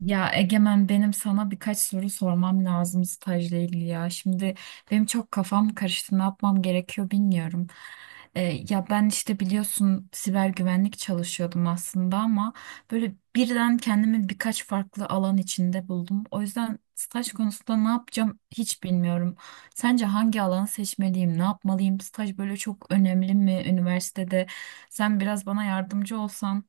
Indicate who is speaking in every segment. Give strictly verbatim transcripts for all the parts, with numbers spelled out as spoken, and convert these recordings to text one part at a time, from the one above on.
Speaker 1: Ya Egemen, benim sana birkaç soru sormam lazım stajla ilgili ya. Şimdi benim çok kafam karıştı. Ne yapmam gerekiyor bilmiyorum. Ee, ya ben işte biliyorsun siber güvenlik çalışıyordum aslında ama böyle birden kendimi birkaç farklı alan içinde buldum. O yüzden staj konusunda ne yapacağım hiç bilmiyorum. Sence hangi alanı seçmeliyim? Ne yapmalıyım? Staj böyle çok önemli mi üniversitede? Sen biraz bana yardımcı olsan.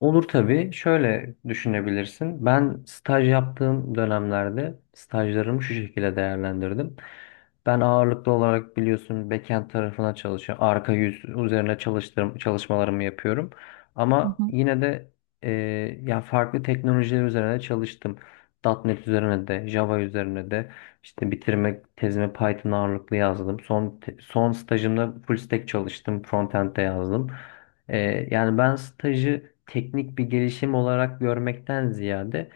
Speaker 2: Olur tabii. Şöyle düşünebilirsin. Ben staj yaptığım dönemlerde stajlarımı şu şekilde değerlendirdim. Ben ağırlıklı olarak biliyorsun backend tarafına çalışıyorum. Arka yüz üzerine çalıştırım, çalışmalarımı yapıyorum. Ama yine de e, ya farklı teknolojiler üzerine çalıştım. .nokta .N E T üzerine de, Java üzerine de işte bitirme tezimi Python ağırlıklı yazdım. Son te- son stajımda full stack çalıştım, frontend'de yazdım. Ee, yani ben stajı teknik bir gelişim olarak görmekten ziyade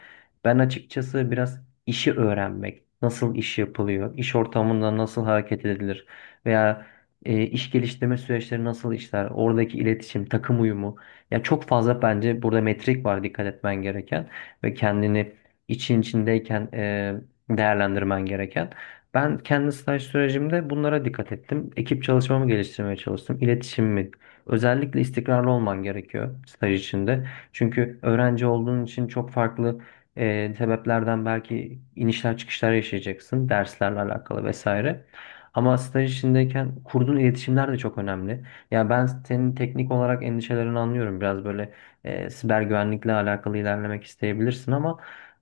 Speaker 2: ben açıkçası biraz işi öğrenmek, nasıl iş yapılıyor, iş ortamında nasıl hareket edilir veya e, iş geliştirme süreçleri nasıl işler, oradaki iletişim, takım uyumu. Ya çok fazla bence burada metrik var dikkat etmen gereken ve kendini için içindeyken e, değerlendirmen gereken. Ben kendi staj sürecimde bunlara dikkat ettim. Ekip çalışmamı geliştirmeye çalıştım. İletişimimi özellikle istikrarlı olman gerekiyor staj içinde. Çünkü öğrenci olduğun için çok farklı e, sebeplerden belki inişler çıkışlar yaşayacaksın. Derslerle alakalı vesaire. Ama staj içindeyken kurduğun iletişimler de çok önemli. Ya ben senin teknik olarak endişelerini anlıyorum. Biraz böyle e, siber güvenlikle alakalı ilerlemek isteyebilirsin ama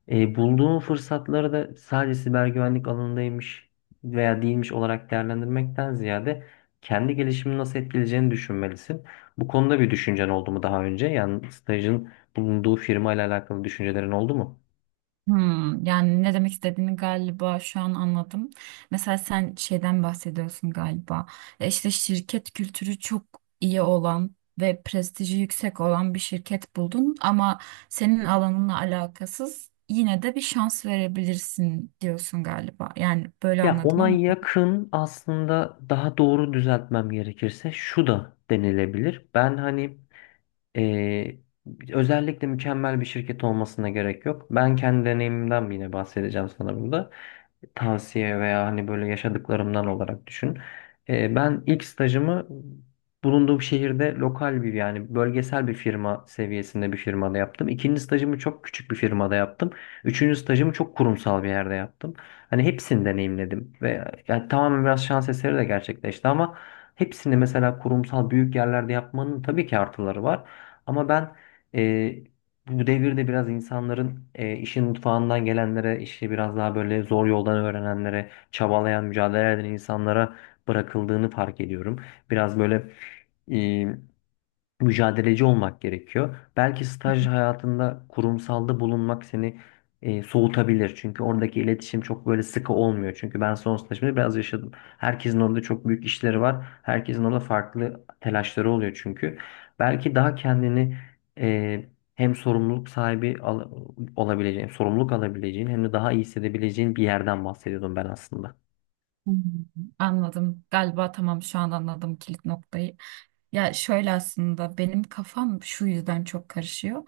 Speaker 2: e, bulduğun fırsatları da sadece siber güvenlik alanındaymış veya değilmiş olarak değerlendirmekten ziyade kendi gelişimini nasıl etkileyeceğini düşünmelisin. Bu konuda bir düşüncen oldu mu daha önce? Yani stajın bulunduğu firma ile alakalı düşüncelerin oldu mu?
Speaker 1: Hmm, yani ne demek istediğini galiba şu an anladım. Mesela sen şeyden bahsediyorsun galiba. E, İşte şirket kültürü çok iyi olan ve prestiji yüksek olan bir şirket buldun ama senin alanınla alakasız yine de bir şans verebilirsin diyorsun galiba. Yani böyle
Speaker 2: Ya
Speaker 1: anladım
Speaker 2: ona
Speaker 1: ama
Speaker 2: yakın aslında, daha doğru düzeltmem gerekirse şu da denilebilir. Ben hani eee, özellikle mükemmel bir şirket olmasına gerek yok. Ben kendi deneyimimden yine bahsedeceğim sana burada. Tavsiye veya hani böyle yaşadıklarımdan olarak düşün. Ee, ben ilk stajımı bulunduğum şehirde lokal bir, yani bölgesel bir firma seviyesinde bir firmada yaptım. İkinci stajımı çok küçük bir firmada yaptım. Üçüncü stajımı çok kurumsal bir yerde yaptım. Hani hepsini deneyimledim ve yani tamamen biraz şans eseri de gerçekleşti ama hepsini mesela kurumsal büyük yerlerde yapmanın tabii ki artıları var. Ama ben bu devirde biraz insanların e, işin mutfağından gelenlere, işte biraz daha böyle zor yoldan öğrenenlere, çabalayan, mücadele eden insanlara bırakıldığını fark ediyorum. Biraz böyle mücadeleci olmak gerekiyor. Belki staj hayatında kurumsalda bulunmak seni e, soğutabilir. Çünkü oradaki iletişim çok böyle sıkı olmuyor. Çünkü ben son stajımda biraz yaşadım. Herkesin orada çok büyük işleri var. Herkesin orada farklı telaşları oluyor çünkü. Belki daha kendini e, hem sorumluluk sahibi al- olabileceğin, sorumluluk alabileceğin hem de daha iyi hissedebileceğin bir yerden bahsediyordum ben aslında.
Speaker 1: hmm, anladım. Galiba tamam, şu an anladım kilit noktayı. Ya şöyle aslında benim kafam şu yüzden çok karışıyor.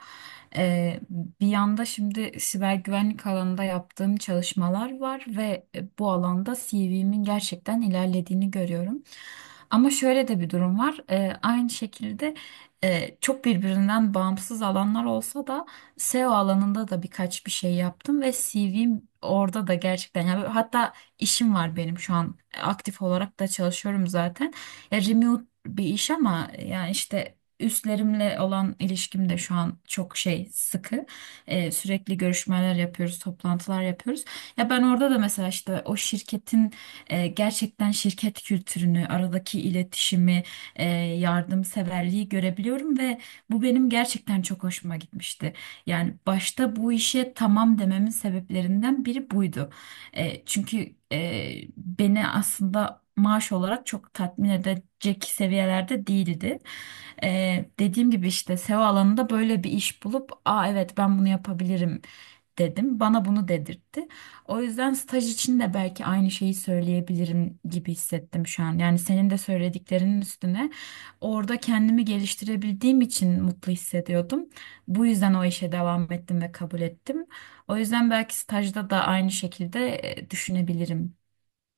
Speaker 1: Ee, bir yanda şimdi siber güvenlik alanında yaptığım çalışmalar var ve e, bu alanda C V'min gerçekten ilerlediğini görüyorum. Ama şöyle de bir durum var. Ee, aynı şekilde, e, çok birbirinden bağımsız alanlar olsa da S E O alanında da birkaç bir şey yaptım ve C V'm orada da gerçekten, yani hatta işim var benim şu an, e, aktif olarak da çalışıyorum zaten bir iş, ama yani işte üstlerimle olan ilişkim de şu an çok şey sıkı. Ee, sürekli görüşmeler yapıyoruz, toplantılar yapıyoruz. Ya ben orada da mesela işte o şirketin, e, gerçekten şirket kültürünü, aradaki iletişimi, e, yardımseverliği görebiliyorum ve bu benim gerçekten çok hoşuma gitmişti. Yani başta bu işe tamam dememin sebeplerinden biri buydu. E, çünkü e, beni aslında maaş olarak çok tatmin edecek seviyelerde değildi. E, dediğim gibi işte S E O alanında böyle bir iş bulup, aa evet ben bunu yapabilirim dedim. Bana bunu dedirtti. O yüzden staj için de belki aynı şeyi söyleyebilirim gibi hissettim şu an. Yani senin de söylediklerinin üstüne orada kendimi geliştirebildiğim için mutlu hissediyordum. Bu yüzden o işe devam ettim ve kabul ettim. O yüzden belki stajda da aynı şekilde e, düşünebilirim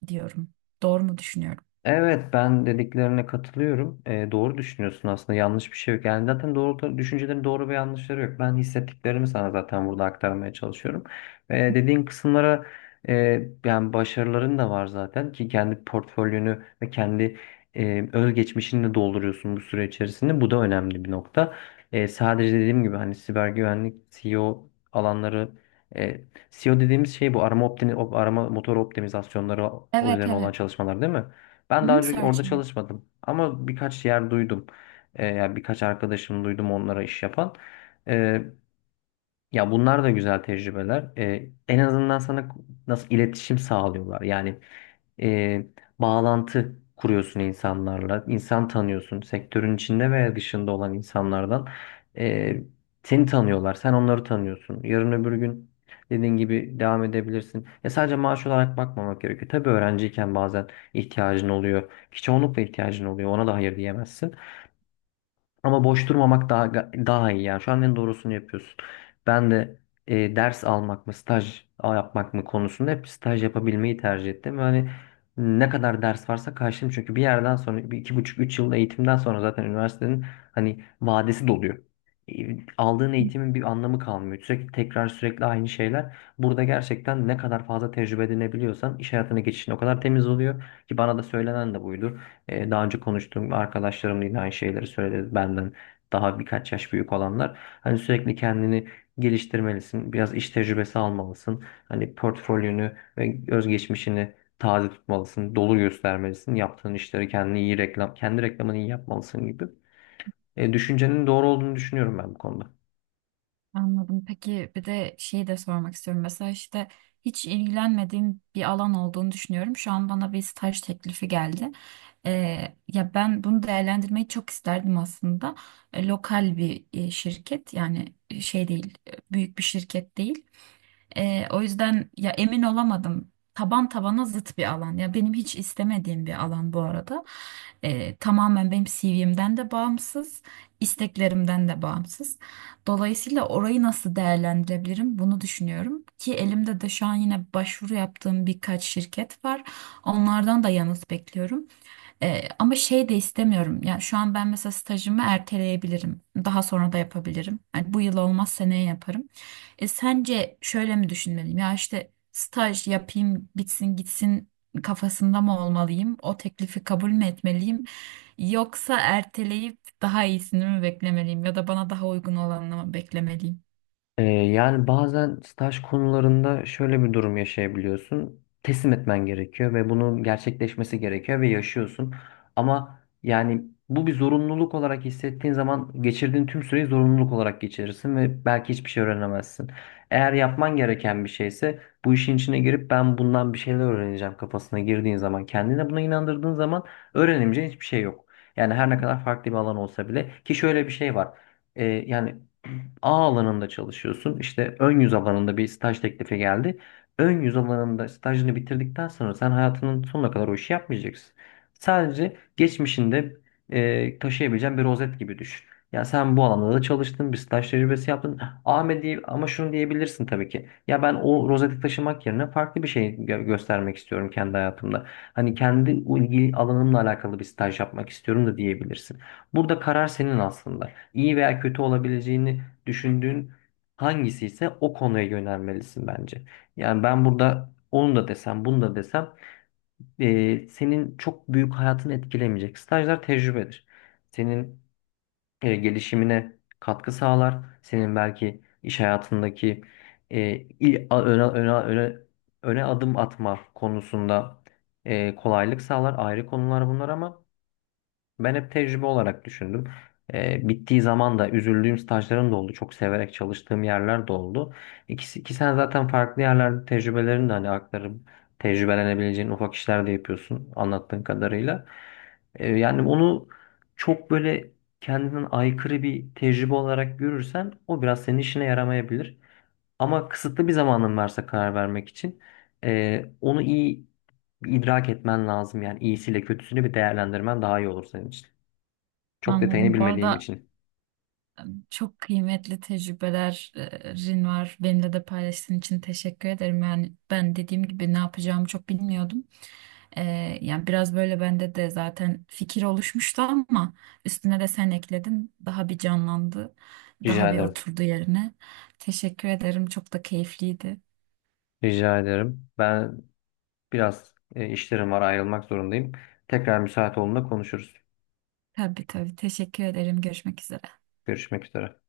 Speaker 1: diyorum. Doğru mu düşünüyorum?
Speaker 2: Evet, ben dediklerine katılıyorum. Ee, doğru düşünüyorsun aslında, yanlış bir şey yok. Yani zaten doğru düşüncelerin doğru ve yanlışları yok. Ben hissettiklerimi sana zaten burada aktarmaya çalışıyorum. Ee, dediğin kısımlara e, yani başarıların da var zaten ki kendi portfolyonu ve kendi e, özgeçmişini de dolduruyorsun bu süre içerisinde. Bu da önemli bir nokta. Ee, sadece dediğim gibi hani siber güvenlik, S E O alanları, e, S E O dediğimiz şey bu arama, optimi, arama motor optimizasyonları
Speaker 1: Evet,
Speaker 2: üzerine olan
Speaker 1: evet.
Speaker 2: çalışmalar, değil mi? Ben daha
Speaker 1: Hı,
Speaker 2: önce orada
Speaker 1: searching.
Speaker 2: çalışmadım ama birkaç yer duydum. Ee, yani birkaç arkadaşım duydum onlara iş yapan. Ee, Ya bunlar da güzel tecrübeler. Ee, en azından sana nasıl iletişim sağlıyorlar. Yani e, bağlantı kuruyorsun insanlarla. İnsan tanıyorsun. Sektörün içinde veya dışında olan insanlardan e, seni tanıyorlar. Sen onları tanıyorsun. Yarın öbür gün dediğin gibi devam edebilirsin. Ya sadece maaş olarak bakmamak gerekiyor. Tabii öğrenciyken bazen ihtiyacın oluyor. Ki çoğunlukla ihtiyacın oluyor. Ona da hayır diyemezsin. Ama boş durmamak daha daha iyi yani. Şu an en doğrusunu yapıyorsun. Ben de e, ders almak mı, staj yapmak mı konusunda hep staj yapabilmeyi tercih ettim. Yani ne kadar ders varsa karşılayayım. Çünkü bir yerden sonra, bir iki buçuk, üç yıl eğitimden sonra zaten üniversitenin hani vadesi doluyor. E, Aldığın eğitimin bir anlamı kalmıyor. Sürekli tekrar, sürekli aynı şeyler. Burada gerçekten ne kadar fazla tecrübe edinebiliyorsan iş hayatına geçişin o kadar temiz oluyor ki bana da söylenen de buydu. E, Daha önce konuştuğum arkadaşlarım da yine aynı şeyleri söyledi. Benden daha birkaç yaş büyük olanlar. Hani sürekli kendini geliştirmelisin. Biraz iş tecrübesi almalısın. Hani portfolyonu ve özgeçmişini taze tutmalısın. Dolu göstermelisin. Yaptığın işleri, kendini iyi reklam, kendi reklamını iyi yapmalısın gibi. E, düşüncenin doğru olduğunu düşünüyorum ben bu konuda.
Speaker 1: Anladım. Peki bir de şeyi de sormak istiyorum. Mesela işte hiç ilgilenmediğim bir alan olduğunu düşünüyorum. Şu an bana bir staj teklifi geldi. Ee, ya ben bunu değerlendirmeyi çok isterdim aslında. E, lokal bir e, şirket, yani e, şey değil, e, büyük bir şirket değil. Ee, o yüzden ya emin olamadım. Taban tabana zıt bir alan. Ya benim hiç istemediğim bir alan bu arada. Ee, tamamen benim C V'mden de bağımsız, isteklerimden de bağımsız. Dolayısıyla orayı nasıl değerlendirebilirim bunu düşünüyorum. Ki elimde de şu an yine başvuru yaptığım birkaç şirket var. Onlardan da yanıt bekliyorum. Ee, ama şey de istemiyorum. Yani şu an ben mesela stajımı erteleyebilirim. Daha sonra da yapabilirim. Yani bu yıl olmaz, seneye yaparım. E, sence şöyle mi düşünmeliyim? Ya işte staj yapayım bitsin gitsin kafasında mı olmalıyım? O teklifi kabul mü etmeliyim? Yoksa erteleyip daha iyisini mi beklemeliyim? Ya da bana daha uygun olanını mı beklemeliyim?
Speaker 2: Ee, yani bazen staj konularında şöyle bir durum yaşayabiliyorsun. Teslim etmen gerekiyor ve bunun gerçekleşmesi gerekiyor ve yaşıyorsun. Ama yani bu bir zorunluluk olarak hissettiğin zaman geçirdiğin tüm süreyi zorunluluk olarak geçirirsin ve belki hiçbir şey öğrenemezsin. Eğer yapman gereken bir şeyse, bu işin içine girip ben bundan bir şeyler öğreneceğim kafasına girdiğin zaman, kendine buna inandırdığın zaman öğrenemeyeceğin hiçbir şey yok. Yani her ne kadar farklı bir alan olsa bile, ki şöyle bir şey var. Ee, yani A alanında çalışıyorsun. İşte ön yüz alanında bir staj teklifi geldi. Ön yüz alanında stajını bitirdikten sonra sen hayatının sonuna kadar o işi yapmayacaksın. Sadece geçmişinde e, taşıyabileceğin bir rozet gibi düşün. Ya sen bu alanda da çalıştın, bir staj tecrübesi yaptın. Ahmet diye, ama şunu diyebilirsin tabii ki. Ya ben o rozeti taşımak yerine farklı bir şey gö- göstermek istiyorum kendi hayatımda. Hani kendi ilgi alanımla alakalı bir staj yapmak istiyorum da diyebilirsin. Burada karar senin aslında. İyi veya kötü olabileceğini düşündüğün hangisi ise o konuya yönelmelisin bence. Yani ben burada onu da desem, bunu da desem e, senin çok büyük hayatını etkilemeyecek. Stajlar tecrübedir. Senin e, gelişimine katkı sağlar. Senin belki iş hayatındaki e, il, a- öne, öne, öne, öne adım atma konusunda e, kolaylık sağlar. Ayrı konular bunlar ama ben hep tecrübe olarak düşündüm. Ee, bittiği zaman da üzüldüğüm stajlarım da oldu. Çok severek çalıştığım yerler de oldu. İkisi, ki sen zaten farklı yerlerde tecrübelerini de hani aktarıp tecrübelenebileceğin ufak işler de yapıyorsun anlattığın kadarıyla. Ee, yani onu çok böyle kendinden aykırı bir tecrübe olarak görürsen o biraz senin işine yaramayabilir. Ama kısıtlı bir zamanın varsa karar vermek için e, onu iyi idrak etmen lazım. Yani iyisiyle kötüsünü bir değerlendirmen daha iyi olur senin için. Çok detayını
Speaker 1: Anladım. Bu
Speaker 2: bilmediğim
Speaker 1: arada
Speaker 2: için.
Speaker 1: çok kıymetli tecrübelerin var. Benimle de paylaştığın için teşekkür ederim. Yani ben dediğim gibi ne yapacağımı çok bilmiyordum. Ee, yani biraz böyle bende de zaten fikir oluşmuştu ama üstüne de sen ekledin. Daha bir canlandı.
Speaker 2: Rica
Speaker 1: Daha bir
Speaker 2: ederim.
Speaker 1: oturdu yerine. Teşekkür ederim. Çok da keyifliydi.
Speaker 2: Rica ederim. Ben biraz e, işlerim var, ayrılmak zorundayım. Tekrar müsait olduğunda konuşuruz.
Speaker 1: Tabii, tabii. Teşekkür ederim. Görüşmek üzere.
Speaker 2: Görüşmek üzere.